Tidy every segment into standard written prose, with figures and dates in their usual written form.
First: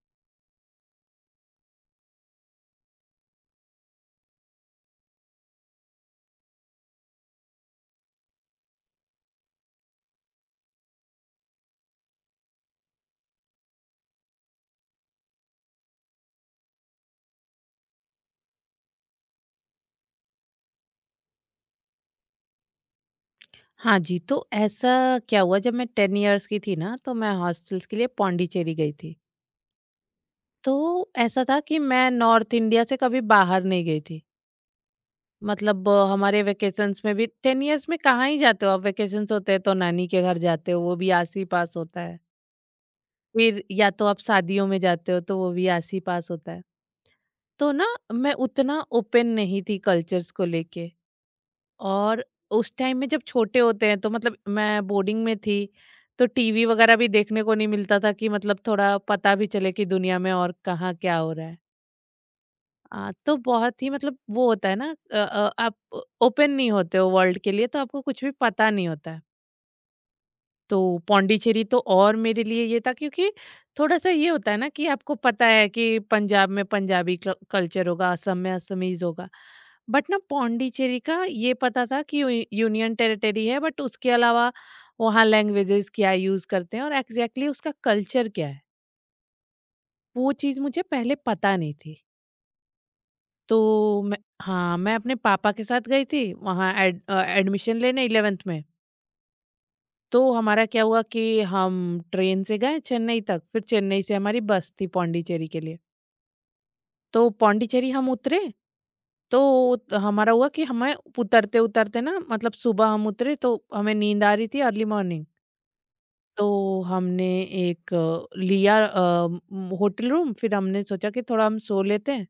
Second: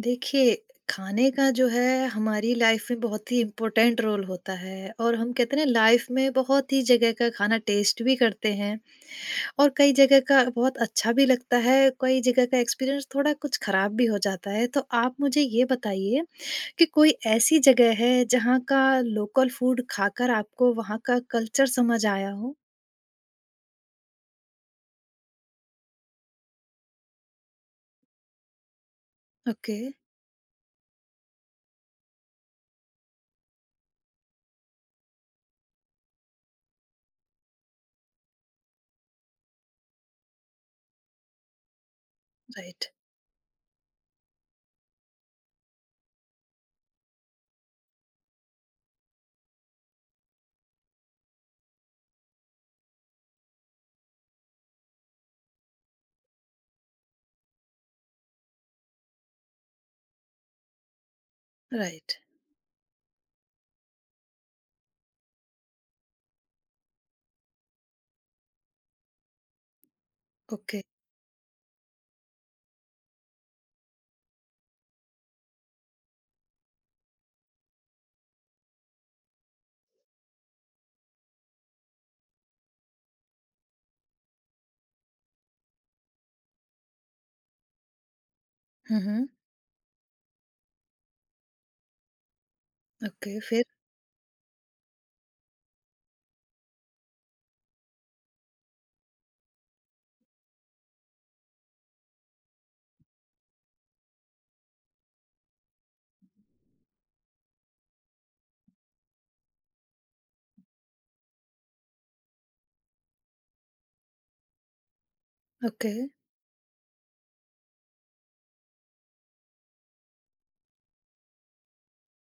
देखिए, खाने का जो है हमारी लाइफ में बहुत ही इम्पोर्टेंट रोल होता है और हम कहते हैं ना लाइफ में बहुत ही जगह का खाना टेस्ट भी करते हैं और कई जगह का बहुत अच्छा भी लगता है, कई जगह का एक्सपीरियंस थोड़ा कुछ ख़राब भी हो जाता है। तो आप मुझे ये बताइए कि कोई ऐसी जगह है जहाँ का लोकल फूड खाकर आपको वहाँ का कल्चर समझ आया हो? हाँ जी, तो ऐसा क्या हुआ जब मैं 10 इयर्स की थी ना, तो मैं हॉस्टल्स के लिए पौंडीचेरी गई थी। ओके, तो ऐसा था कि मैं नॉर्थ इंडिया से कभी बाहर नहीं गई थी। मतलब हमारे वैकेशंस में भी 10 इयर्स में कहाँ ही जाते हो आप, वैकेशंस होते हैं तो नानी के घर जाते हो, वो भी आस ही पास होता है। राइट, फिर या तो आप शादियों में जाते हो, तो वो भी आस ही पास होता है। तो ना मैं उतना ओपन नहीं थी कल्चर्स को लेके। और उस टाइम में जब छोटे होते हैं तो मतलब मैं बोर्डिंग में थी तो टीवी वगैरह भी देखने को नहीं मिलता था कि मतलब थोड़ा पता भी चले कि दुनिया में और कहाँ क्या हो रहा है। राइट, तो बहुत ही मतलब वो होता है ना, आप ओपन नहीं होते हो वर्ल्ड के लिए तो आपको कुछ भी पता नहीं होता है। तो ओके। पौंडीचेरी तो और मेरे लिए ये था क्योंकि थोड़ा-सा ये होता है ना कि आपको पता है कि पंजाब में पंजाबी क कल्चर होगा, असम में असमीज़ होगा। बट ना पौंडीचेरी का ये पता था कि यू यूनियन टेरिटरी है, बट उसके अलावा वहाँ लैंग्वेजेस क्या यूज़ करते हैं और एग्ज़ैक्टली उसका कल्चर क्या है, हुँ, हुँ, वो चीज़ मुझे पहले पता नहीं थी। ओके, फिर? तो मैं, हाँ, मैं अपने पापा के साथ गई थी वहाँ एडमिशन लेने 11th में। तो हमारा क्या हुआ कि हम ट्रेन से गए चेन्नई तक, फिर चेन्नई से हमारी बस थी पौंडीचेरी के लिए। तो पौंडीचेरी हम उतरे तो हमारा हुआ कि हमें उतरते उतरते ना, मतलब सुबह हम उतरे तो हमें नींद आ रही थी, अर्ली मॉर्निंग। ओके, तो हमने एक लिया होटल रूम, फिर हमने सोचा कि थोड़ा हम सो लेते हैं।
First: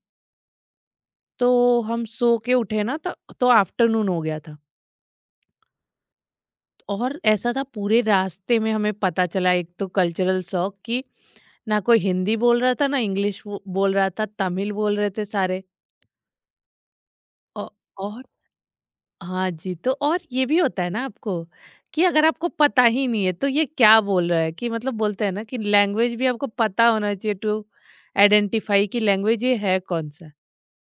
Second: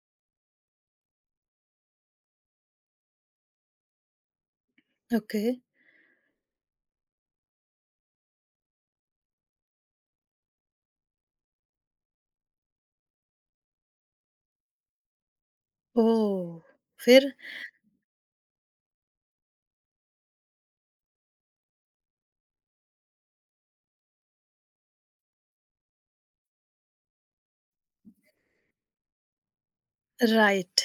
तो हम सो के उठे ना तो आफ्टरनून हो गया था। ओके। और ऐसा था पूरे रास्ते में हमें पता चला, एक तो कल्चरल शॉक कि ना कोई हिंदी बोल रहा था ना इंग्लिश, बोल रहा था तमिल, बोल रहे थे सारे। ओह! फिर? औ, और हाँ जी, तो और ये भी होता है ना आपको कि अगर आपको पता ही नहीं है तो ये क्या बोल रहा है, कि मतलब बोलते हैं ना कि लैंग्वेज भी आपको पता होना चाहिए टू आइडेंटिफाई कि लैंग्वेज ये है कौन सा। राइट।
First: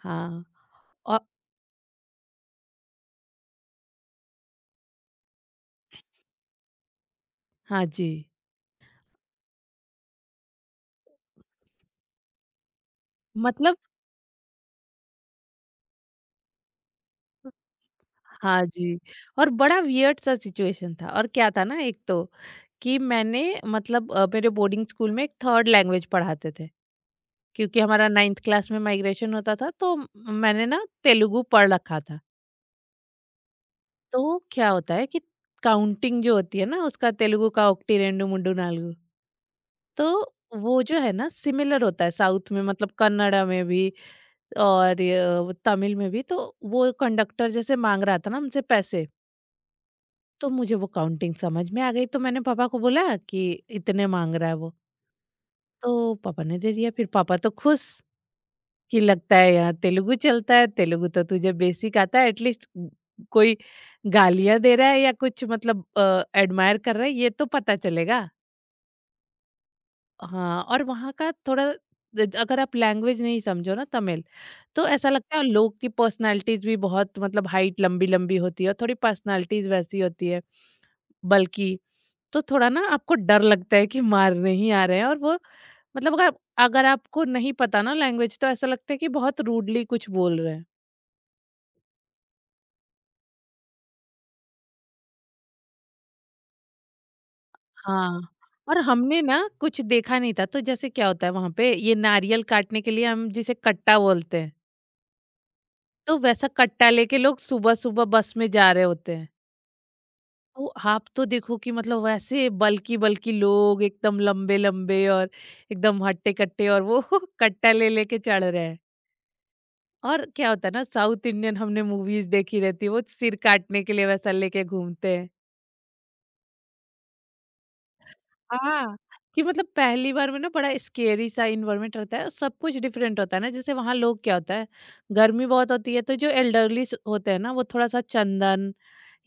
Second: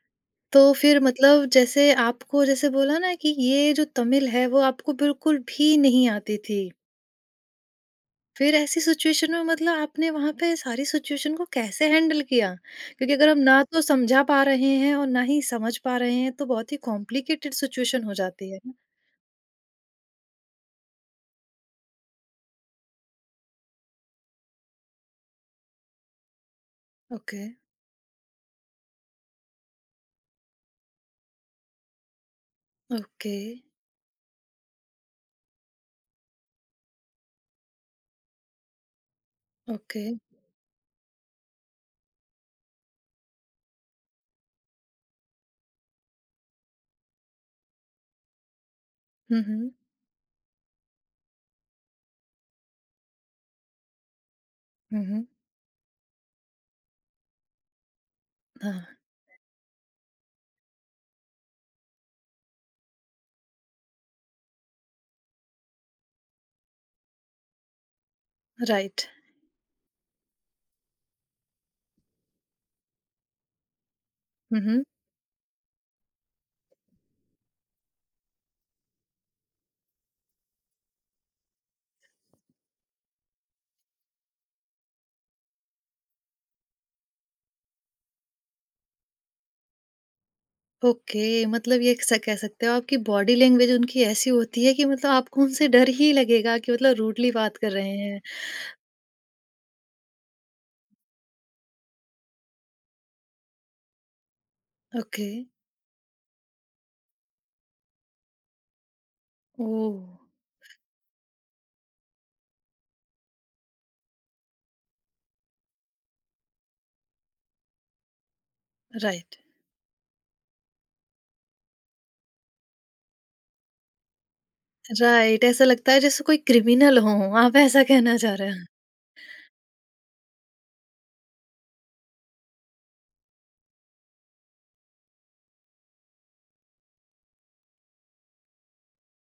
हाँ। तो फिर और मतलब जैसे आपको जैसे बोला ना कि ये जो तमिल है वो आपको बिल्कुल भी नहीं आती थी। हाँ जी, फिर ऐसी सिचुएशन में मतलब आपने वहाँ पे सारी सिचुएशन को कैसे हैंडल किया? क्योंकि अगर हम ना मतलब तो समझा पा रहे हैं और ना ही समझ पा रहे हैं तो बहुत ही कॉम्प्लिकेटेड सिचुएशन हो जाती है हाँ ना। जी, और बड़ा वियर्ड सा सिचुएशन था, और क्या था ना एक तो, कि मैंने मतलब, मेरे बोर्डिंग स्कूल में एक थर्ड लैंग्वेज पढ़ाते थे, ओके, क्योंकि हमारा नाइन्थ क्लास में माइग्रेशन होता था। तो म मैंने ना तेलुगु पढ़ रखा था। ओके, तो क्या होता है कि काउंटिंग जो होती है ना, उसका तेलुगु का ओक्टी, रेंडु, मुंडू, नालुगु, ओके। तो वो जो है ना सिमिलर होता है साउथ में, मतलब कन्नड़ा में भी और य तमिल में भी। तो वो कंडक्टर जैसे माँग रहा था ना हमसे पैसे, हुँ, हुँ। तो मुझे वो काउंटिंग समझ में आ गई, तो मैंने पापा को बोला कि इतने मांग रहा है वो। हुँ, हुँ। तो पापा ने दे दिया, फिर पापा तो खुश हाँ, कि लगता है यहाँ तेलुगु चलता है, तेलुगु तो तुझे बेसिक आता है एटलीस्ट, कोई गालियां दे रहा है या कुछ, मतलब एडमायर कर रहा है ये तो पता चलेगा। राइट। हाँ, और वहाँ का थोड़ा द अगर आप लैंग्वेज नहीं समझो ना तमिल, हुँ, हुँ। तो ऐसा लगता है लोग की पर्सनैलिटीज़ भी बहुत, मतलब हाइट लंबी-लंबी होती है और थोड़ी पर्सनैलिटीज़ वैसी होती है, बल्कि। तो थोड़ा ना आपको डर लगता है कि मारने ही आ रहे हैं, और वो मतलब अगर अगर आपको नहीं पता ना लैंग्वेज, तो ऐसा लगता है कि बहुत रूडली कुछ बोल रहे हैं। ओके, मतलब ये स कह सकते हो आपकी बॉडी लैंग्वेज उनकी ऐसी होती है कि मतलब आपको उनसे डर ही लगेगा कि मतलब रूडली बात कर रहे हाँ, हैं। और हमने ना कुछ देखा नहीं था, तो जैसे क्या होता है वहाँ पे, ये नारियल काटने के लिए हम जिसे कट्टा बोलते हैं, ओके, तो वैसा कट्टा लेके लोग सुबह-सुबह बस में जा रहे होते हैं। ओह! तो आप तो देखो कि मतलब वैसे बल्की-बल्की लोग, एकदम लंबे-लंबे और एकदम हट्टे-कट्टे, और वो कट्टा ले लेके चढ़ रहे हैं। राइट, और क्या होता है ना, साउथ इंडियन हमने मूवीज़ देखी रहती है, वो सिर काटने के लिए वैसा लेके घूमते हैं। राइट ऐसा लगता है जैसे कोई क्रिमिनल हो, आप ऐसा कहना चाह रहे हैं। हाँ, कि मतलब पहली बार में ना बड़ा स्केरी सा इन्वायरमेंट रहता है, और सब कुछ डिफरेंट होता है ना, जैसे वहाँ लोग क्या होता है, गर्मी बहुत होती है तो जो एल्डरलीस होते हैं ना वो थोड़ा सा चंदन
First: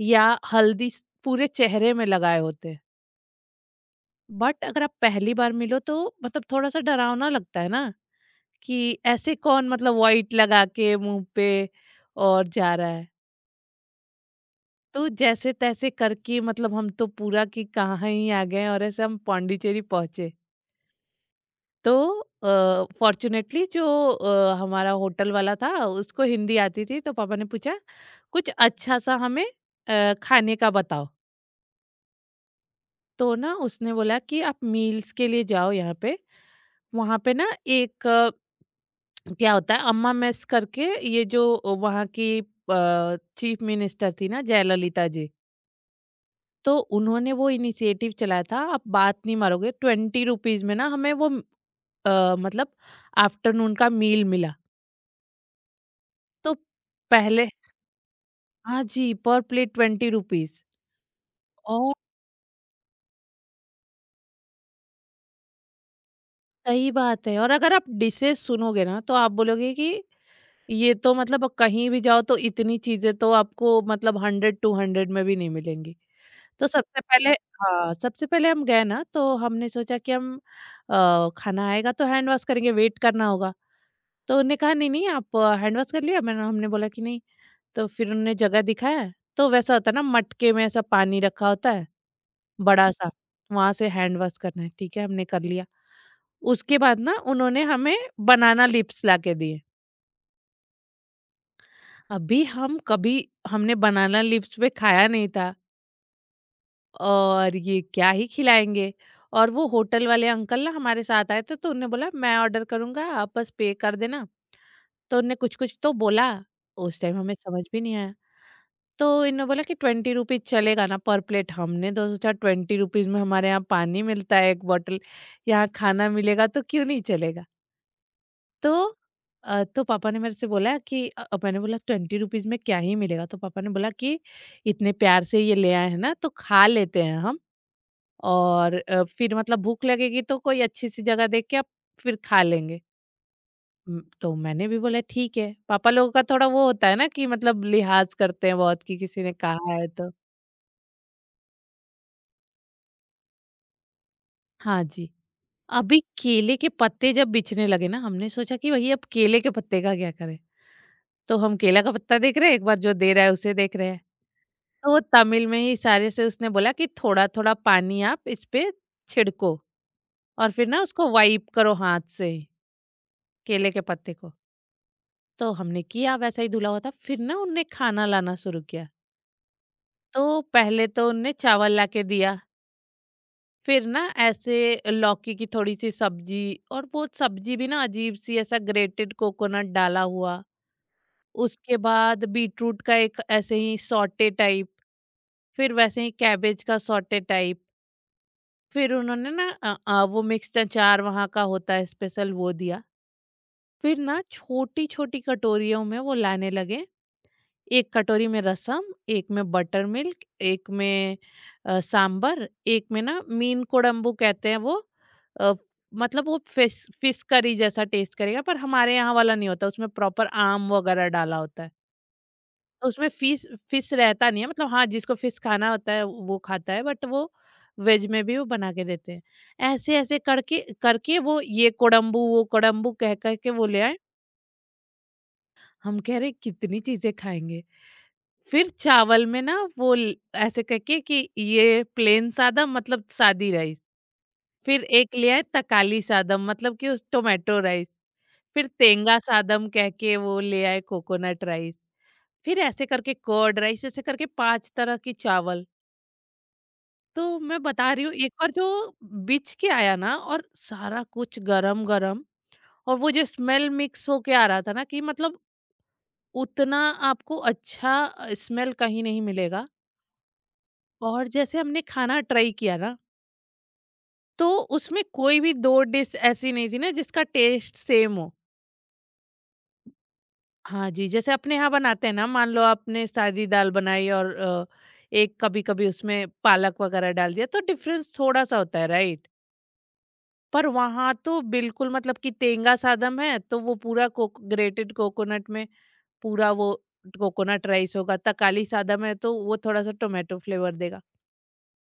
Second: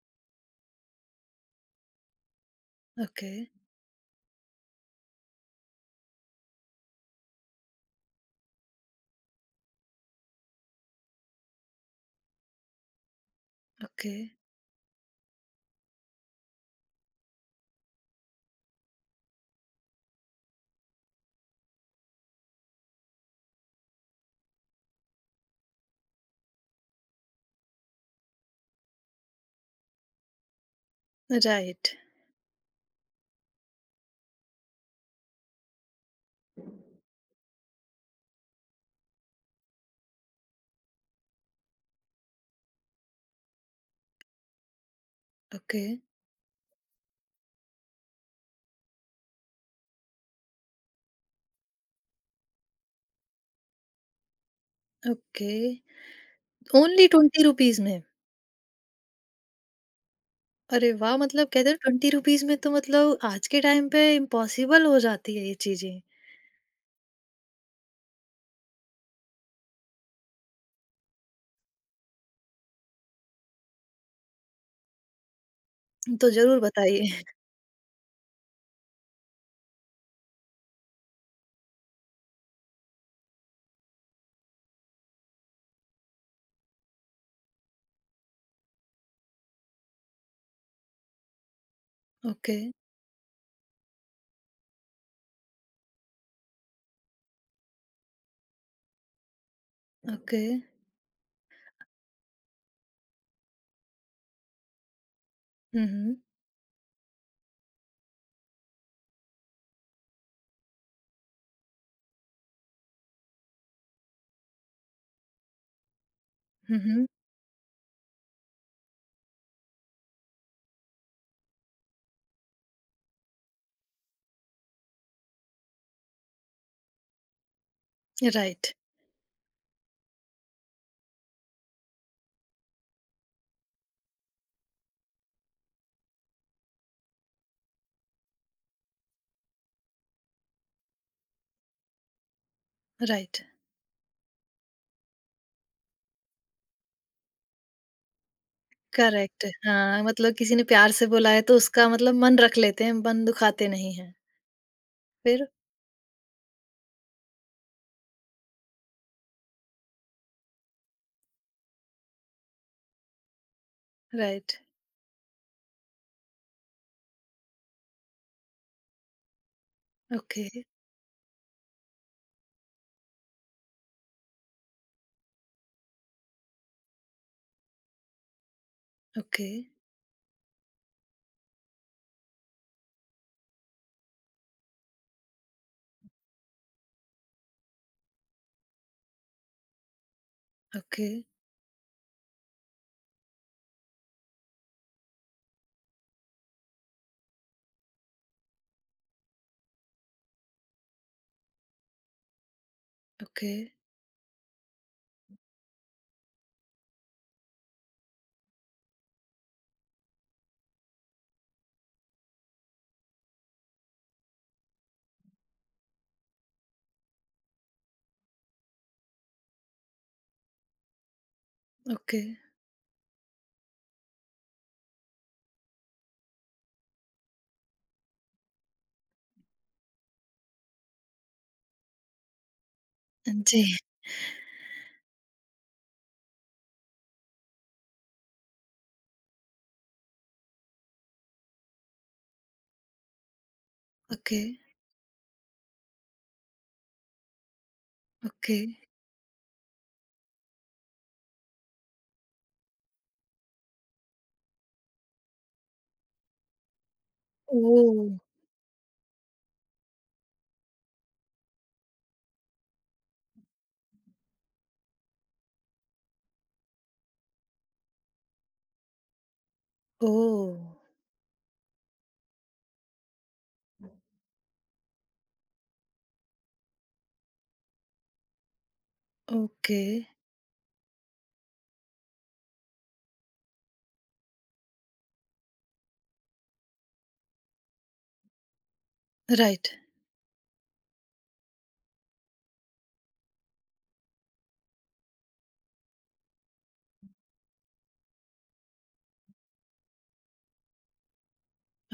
या हल्दी पूरे चेहरे में लगाए होते हैं। ओके, बट अगर आप पहली बार मिलो तो मतलब थोड़ा सा डरावना लगता है ना, कि ऐसे कौन, मतलब वाइट लगा के मुंह पे और जा रहा है। ओके, तो जैसे तैसे करके मतलब हम तो पूरा कि कहाँ ही आ गए, और ऐसे हम पांडिचेरी पहुंचे। तो फॉर्चुनेटली जो हमारा होटल वाला था उसको हिंदी आती थी, तो पापा ने पूछा कुछ अच्छा सा हमें खाने का बताओ। राइट, तो ना उसने बोला कि आप मील्स के लिए जाओ यहाँ पे, वहाँ पे ना एक क्या होता है अम्मा मेस करके, ये जो वहाँ की चीफ मिनिस्टर थी ना जयललिता जी, ओके, तो उन्होंने वो इनिशिएटिव चलाया था। आप बात नहीं मारोगे, 20 रुपीज में ना हमें वो मतलब आफ्टरनून का मील मिला। ओके। तो ओनली 20 पहले, रुपीज़ में? हाँ जी, पर प्लेट 20 रुपीज़। अरे वाह! मतलब कहते हैं और 20 रुपीज़ में तो मतलब आज के टाइम पे इम्पॉसिबल हो जाती है ये चीज़ें। सही बात है, और अगर आप डिशेज़ सुनोगे ना, तो आप बोलोगे कि ये तो मतलब कहीं भी जाओ तो इतनी चीज़ें तो आपको मतलब 100-200 में भी नहीं मिलेंगी। तो ज़रूर तो सबसे बताइए। पहले, हाँ, सबसे पहले हम गए ना, तो हमने सोचा कि हम, खाना आएगा तो हैंड वॉश करेंगे, वेट करना होगा। तो उन्होंने कहा नहीं, नहीं, आप हैंड वॉश कर लिया? मैंने हमने बोला कि नहीं। तो फिर उन्होंने जगह दिखाया, तो वैसा होता है ना मटके में ऐसा पानी रखा होता है, ओके, बड़ा-सा, वहाँ से हैंड वॉश करना है, ठीक है, हमने कर लिया। उसके बाद ना उन्होंने हमें बनाना लिप्स लाके दिए। ओके। अभी हम कभी हमने बनाना लिप्स पे खाया नहीं था, हुँ, हुँ। और ये क्या ही खिलाएँगे। और वो होटल वाले अंकल ना हमारे साथ आए थे तो उन्होंने बोला, मैं ऑर्डर करूँगा आप बस पे कर देना। तो उनने कुछ-कुछ तो बोला, हुँ, उस हुँ। टाइम हमें समझ भी नहीं आया। तो इन्होंने बोला कि 20 रुपीज़ चलेगा ना पर प्लेट? हमने तो सोचा 20 रुपीज़ में हमारे यहाँ पानी मिलता है 1 बॉटल, यहाँ खाना मिलेगा तो क्यों नहीं चलेगा? राइट, तो तो पापा ने मेरे से बोला कि, मैंने बोला 20 रुपीज़ में क्या ही मिलेगा? तो पापा ने बोला कि इतने प्यार से ये ले आए हैं ना तो खा लेते हैं हम, और फिर मतलब भूख लगेगी तो कोई अच्छी सी जगह देख के आप फिर खा लेंगे। राइट, तो मैंने भी बोला ठीक है, पापा लोगों का थोड़ा वो होता है ना कि मतलब लिहाज़ करते हैं बहुत कि किसी ने करेक्ट कहा है हाँ, तो। मतलब किसी ने प्यार से बोला है तो उसका मतलब मन रख लेते हैं, मन दुखाते नहीं हैं। हाँ जी, फिर? अभी केले के पत्ते जब बिछने लगे ना, हमने सोचा कि भई अब केले के पत्ते का क्या करें? तो हम केला का पत्ता देख रहे हैं, एक बार जो दे रहा है उसे देख रहे हैं। राइट, तो वो तमिल में ही इशारे से उसने बोला कि थोड़ा-थोड़ा पानी आप इस पे छिड़को, ओके, और फिर ना उसको वाइप करो हाथ से ही, केले के पत्ते को। तो हमने किया, वैसा ही धुला हुआ था, फिर ना उनने खाना लाना शुरू किया। ओके, तो पहले तो उनने चावल लाके दिया, फिर ना ऐसे लौकी की थोड़ी-सी सब्जी, और वो सब्जी भी ना अजीब-सी, ऐसा ग्रेटेड कोकोनट डाला हुआ, ओके, उसके बाद बीटरूट का एक ऐसे ही सॉटे टाइप, फिर वैसे ही कैबेज का सॉटे टाइप, फिर उन्होंने ना, वो मिक्स्ड अचार वहाँ का होता है स्पेशल वो दिया। ओके, फिर ना छोटी-छोटी कटोरियों में वो लाने लगे, एक कटोरी में रसम, एक में बटर मिल्क, एक में सांबर, एक में ना मीन कोडम्बू कहते हैं वो, अ, मतलब वो फिश फिश करी जैसा टेस्ट करेगा, पर हमारे यहाँ वाला नहीं होता, उसमें प्रॉपर आम वगैरह डाला होता है। ओके। तो उसमें फिश फिश रहता नहीं है, मतलब हाँ, जिसको फिश खाना होता है वो खाता है, बट वो वेज में भी वो बना के देते हैं। ऐसे ऐसे करके करके वो, ये कोडम्बू वो कोडम्बू कह कह के जी, वो ले आए, हम कह रहे कितनी चीजें खाएंगे। फिर चावल में ना वो ल ऐसे करके कि ये प्लेन सादा, मतलब सादी राइस। ओके, फिर एक ले आए तकाली सादम, मतलब कि उस टोमेटो राइस। ओके। फिर तेंगा सादम कह के वो ले आए कोकोनट राइस। फिर ऐसे करके कर्ड राइस, ऐसे करके 5 तरह की चावल। तो मैं बता रही ओह! हूँ, एक बार जो बिछ के आया ना, और सारा कुछ गरम-गरम, और वो जो स्मेल मिक्स होके आ रहा था ना कि मतलब उतना आपको अच्छा स्मेल कहीं नहीं मिलेगा। ओह! और जैसे हमने खाना ट्राई किया ना, तो उसमें कोई भी 2 डिश ऐसी नहीं थी ना जिसका टेस्ट सेम हो। ओके, हाँ जी, जैसे अपने यहाँ बनाते हैं ना, मान लो आपने सादी दाल बनाई और एक कभी-कभी उसमें पालक वगैरह डाल दिया, तो डिफरेंस थोड़ा-सा होता है राइट? राइट, पर वहाँ तो बिल्कुल मतलब कि तेंगा सादम है तो वो पूरा कोक ग्रेटेड कोकोनट में पूरा वो कोकोनट राइस होगा, तकाली सादम है तो वो थोड़ा-सा टोमेटो फ्लेवर देगा।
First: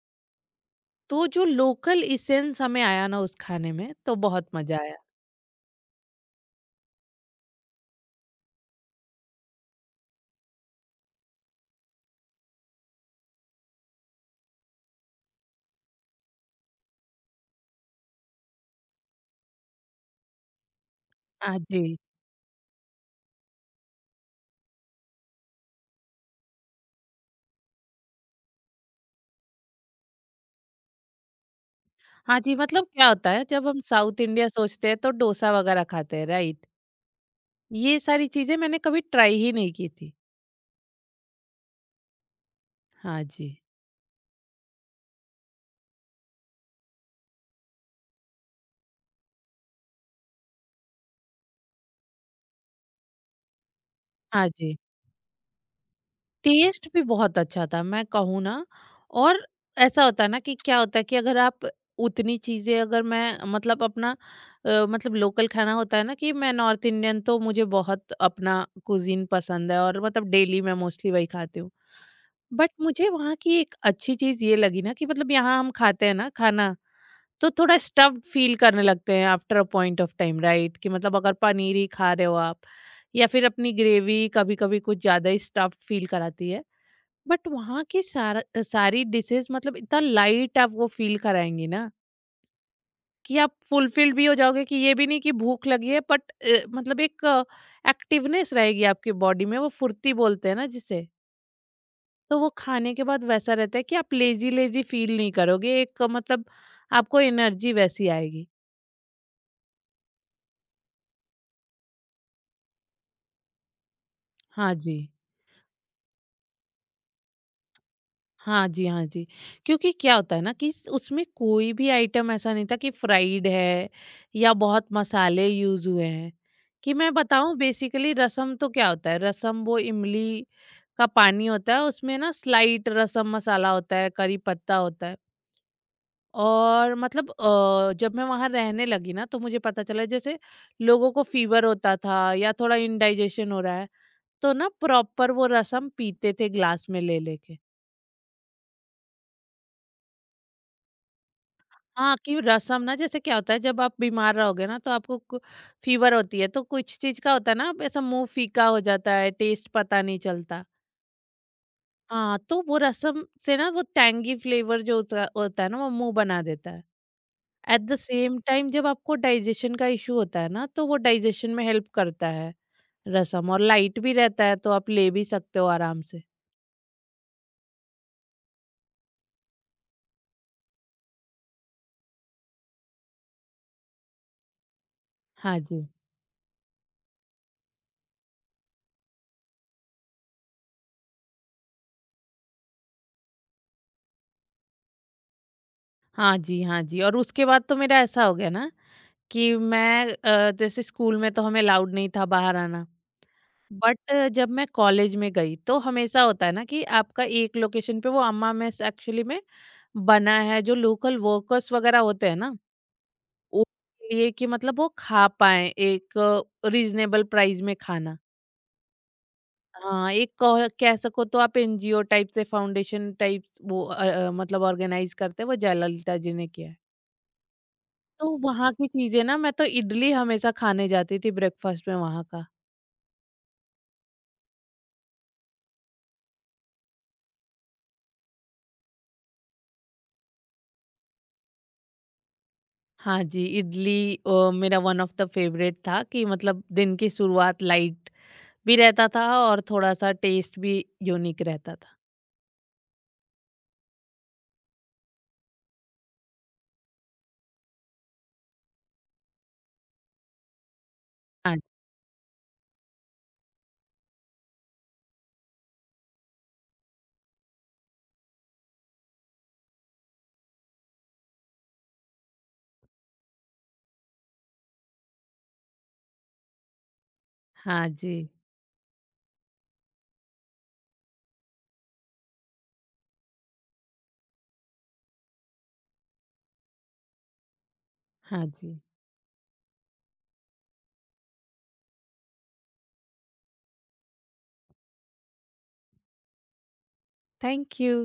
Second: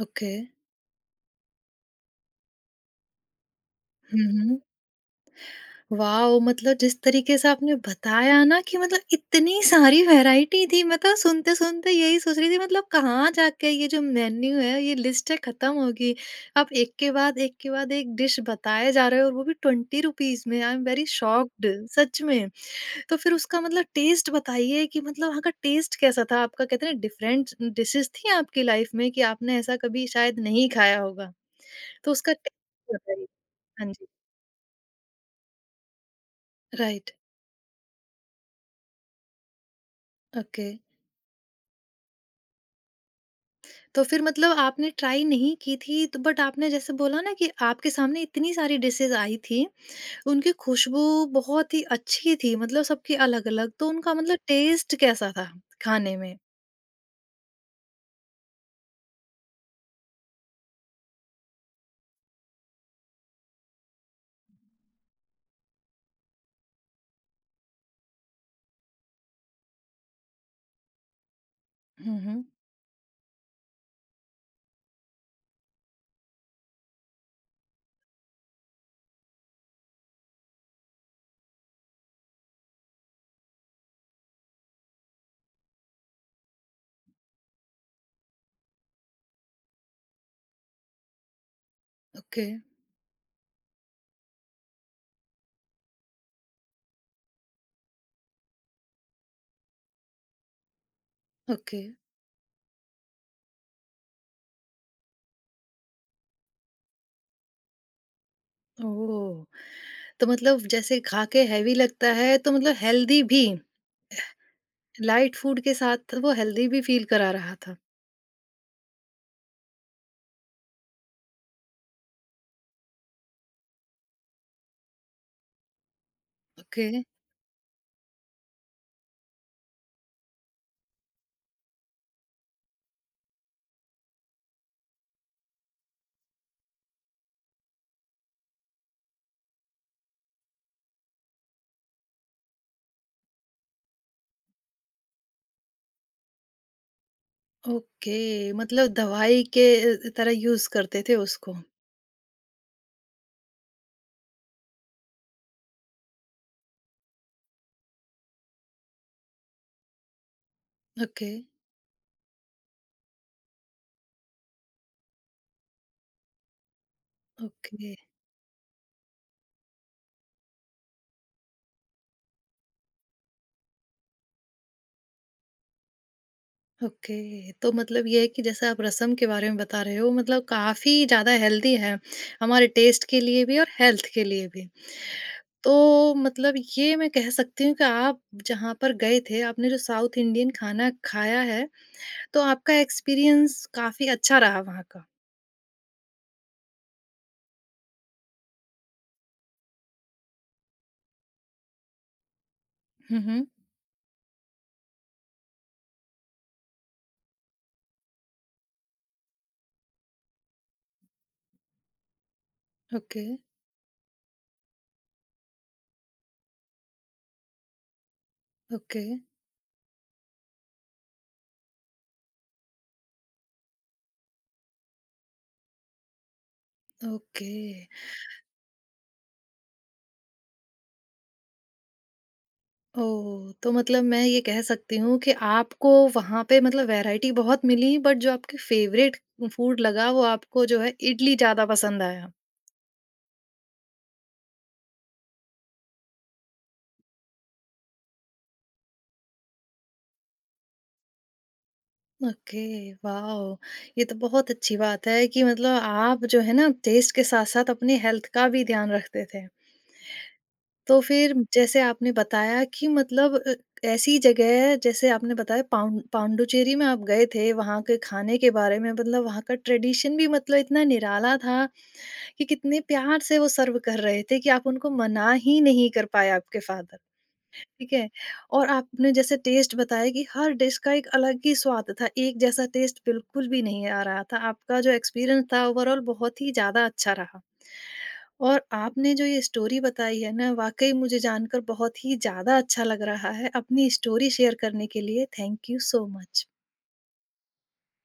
ओके। तो जो लोकल एसेंस हमें आया ना उस खाने में तो हुँ, बहुत हुँ। मज़ा आया। वाओ! मतलब जिस तरीके से आपने बताया ना कि मतलब इतनी सारी वैरायटी थी, मतलब सुनते-सुनते यही सोच रही थी मतलब कहाँ जाके ये जो मेन्यू है, ये लिस्ट है खत्म होगी। आप एक के बाद एक के बाद एक डिश बताए जा रहे हो और वो भी 20 रुपीज़ में। आई एम वेरी हाँ शॉक्ड जी। सच में। तो फिर उसका मतलब टेस्ट बताइए कि मतलब वहाँ का टेस्ट कैसा था आपका? कहते हैं ना डिफरेंट डिशेज़ थी आपकी लाइफ में कि आपने ऐसा कभी शायद नहीं खाया होगा। तो उसका हाँ जी, मतलब टेस्ट क्या बताइए। होता है जब हम हाँ जी। साउथ इंडिया सोचते हैं तो डोसा वगैरह खाते हैं, राइट? राइट, ये सारी चीज़ें मैंने कभी ट्राई ही नहीं की थी। ओके। हाँ जी। तो फिर मतलब आपने ट्राई नहीं की थी तो बट आपने जैसे बोला ना कि आपके सामने इतनी सारी डिशेज़ आई थी, उनकी खुशबू बहुत ही अच्छी थी मतलब सबकी अलग-अलग तो उनका मतलब हाँ जी। टेस्ट कैसा था खाने में? टेस्ट भी बहुत अच्छा था मैं कहूँ ना। और ऐसा होता है ना कि क्या होता है कि अगर आप उतनी चीज़ें अगर मैं मतलब अपना मतलब लोकल खाना होता है ना कि मैं नॉर्थ इंडियन, तो मुझे बहुत अपना कुजीन पसंद है और मतलब डेली मैं मोस्टली वही खाती हूँ। हुँ, हुँ। बट मुझे वहाँ की एक अच्छी चीज़ ये लगी ना कि मतलब यहाँ हम खाते हैं ना खाना तो थोड़ा स्टफ्ड फील करने लगते हैं after a point of time, right? कि मतलब अगर पनीर ही खा रहे हो आप या फिर अपनी ग्रेवी कभी कभी कुछ ज़्यादा ही स्टफ्ड फील कराती है। बट वहाँ की सारा सारी डिशेस मतलब इतना लाइट आप वो फील कराएंगी ना ओके, कि आप फुलफिल्ड भी हो जाओगे कि ये भी नहीं कि भूख लगी है, बट मतलब एक एक्टिवनेस रहेगी आपकी बॉडी में, वो फुर्ती बोलते हैं ना जिसे। ओके। तो वो खाने के बाद वैसा रहता है कि आप लेजी लेजी फील नहीं करोगे। एक मतलब आपको एनर्जी वैसी आएगी। ओह! तो मतलब जैसे खा के हेवी लगता है तो मतलब हेल्दी भी, हाँ जी, लाइट फूड के साथ वो हेल्दी भी फ़ील करा रहा था। हाँ जी, हाँ जी। क्योंकि क्या होता है ना कि स उसमें कोई भी आइटम ऐसा नहीं था कि फ्राइड है या बहुत मसाले यूज़ हुए हैं। ओके, कि मैं बताऊँ बेसिकली रसम तो क्या होता है, रसम वो इमली का पानी होता है, उसमें ना स्लाइट रसम मसाला होता है, करी पत्ता होता है। और मतलब जब मैं वहाँ रहने लगी ना तो मुझे पता चला जैसे लोगों को फ़ीवर होता था या थोड़ा इंडाइजेशन हो रहा है, तो ना प्रॉपर वो रसम पीते थे ग्लास में ले-ले के। ओके मतलब दवाई के तरह यूज़ करते थे उसको। हाँ, कि रसम ना जैसे क्या होता है जब आप बीमार रहोगे ना तो आपको फीवर होती है तो कुछ चीज का होता है ना, आप ऐसा मुंह फीका हो जाता है, टेस्ट पता नहीं चलता। ओके, हाँ, तो वो रसम से ना वो टैंगी फ्लेवर जो होता होता है ना वो मुंह बना देता है। At okay. The same time जब आपको डाइजेशन का इशू होता है ना तो वो डाइजेशन में हेल्प करता है रसम, और लाइट भी रहता है तो आप ले भी सकते हो आराम से। ओके, तो मतलब ये है कि जैसे आप रसम के बारे में बता रहे हो मतलब काफ़ी ज़्यादा हेल्दी है, हमारे टेस्ट के लिए भी और हेल्थ के लिए भी। हाँ तो जी, मतलब ये मैं कह सकती हूँ कि आप जहाँ पर गए थे, आपने जो साउथ इंडियन खाना खाया है, तो आपका एक्सपीरियंस काफ़ी अच्छा रहा वहाँ का। हाँ जी, हाँ जी। और उसके बाद तो मेरा ऐसा हो गया ना कि मैं जैसे स्कूल में तो हमें अलाउड नहीं था बाहर आना। हुँ, हुँ। बट जब मैं कॉलेज में गई तो हमेशा होता है ना कि आपका एक लोकेशन पे वो अम्मा मेस एक्चुअली में बना है जो लोकल वर्कर्स वगैरह होते हैं ना, ओके, उनके लिए कि मतलब वो खा पाएँ एक रीज़नेबल प्राइस में खाना। ओके, हाँ, एक कह कह सको तो आप एनजीओ टाइप से फाउंडेशन टाइप वो मतलब ऑर्गेनाइज़ करते हैं, वो जयललिता जी ने किया है। ओके। तो वहाँ की चीज़ें ना मैं तो इडली हमेशा खाने जाती थी ब्रेकफास्ट में वहाँ का। ओह! तो मतलब मैं ये कह सकती हूँ कि आपको वहाँ पे मतलब वैराइटी बहुत मिली बट जो आपके फ़ेवरेट फूड लगा वो आपको जो है इडली ज़्यादा पसंद आया। हाँ जी, इडली मेरा वन ऑफ द फेवरेट था कि मतलब दिन की शुरुआत लाइट भी रहता था और थोड़ा-सा टेस्ट भी यूनिक रहता था। Okay, wow! ये तो बहुत अच्छी बात है कि मतलब आप जो है ना टेस्ट के साथ-साथ अपनी हेल्थ का भी ध्यान रखते थे। तो फिर हाँ, जैसे आपने बताया कि मतलब ऐसी जगह जैसे आपने बताया पाउं पांडिचेरी में आप गए थे, वहाँ के खाने के बारे में मतलब वहाँ का ट्रेडिशन भी मतलब इतना निराला था कि कितने प्यार से वो सर्व कर रहे थे कि आप उनको मना ही नहीं कर पाए आपके फादर, हाँ ठीक है? जी, और आपने जैसे टेस्ट बताया कि हर डिश का एक अलग ही स्वाद था, एक जैसा टेस्ट बिल्कुल भी नहीं आ रहा था, आपका जो एक्सपीरियंस था ओवरऑल बहुत ही ज़्यादा अच्छा रहा। हाँ और जी। आपने जो ये स्टोरी बताई है ना, वाक़ई मुझे जानकर बहुत ही ज़्यादा अच्छा लग रहा है। अपनी स्टोरी शेयर करने के लिए thank you so much. Thank you.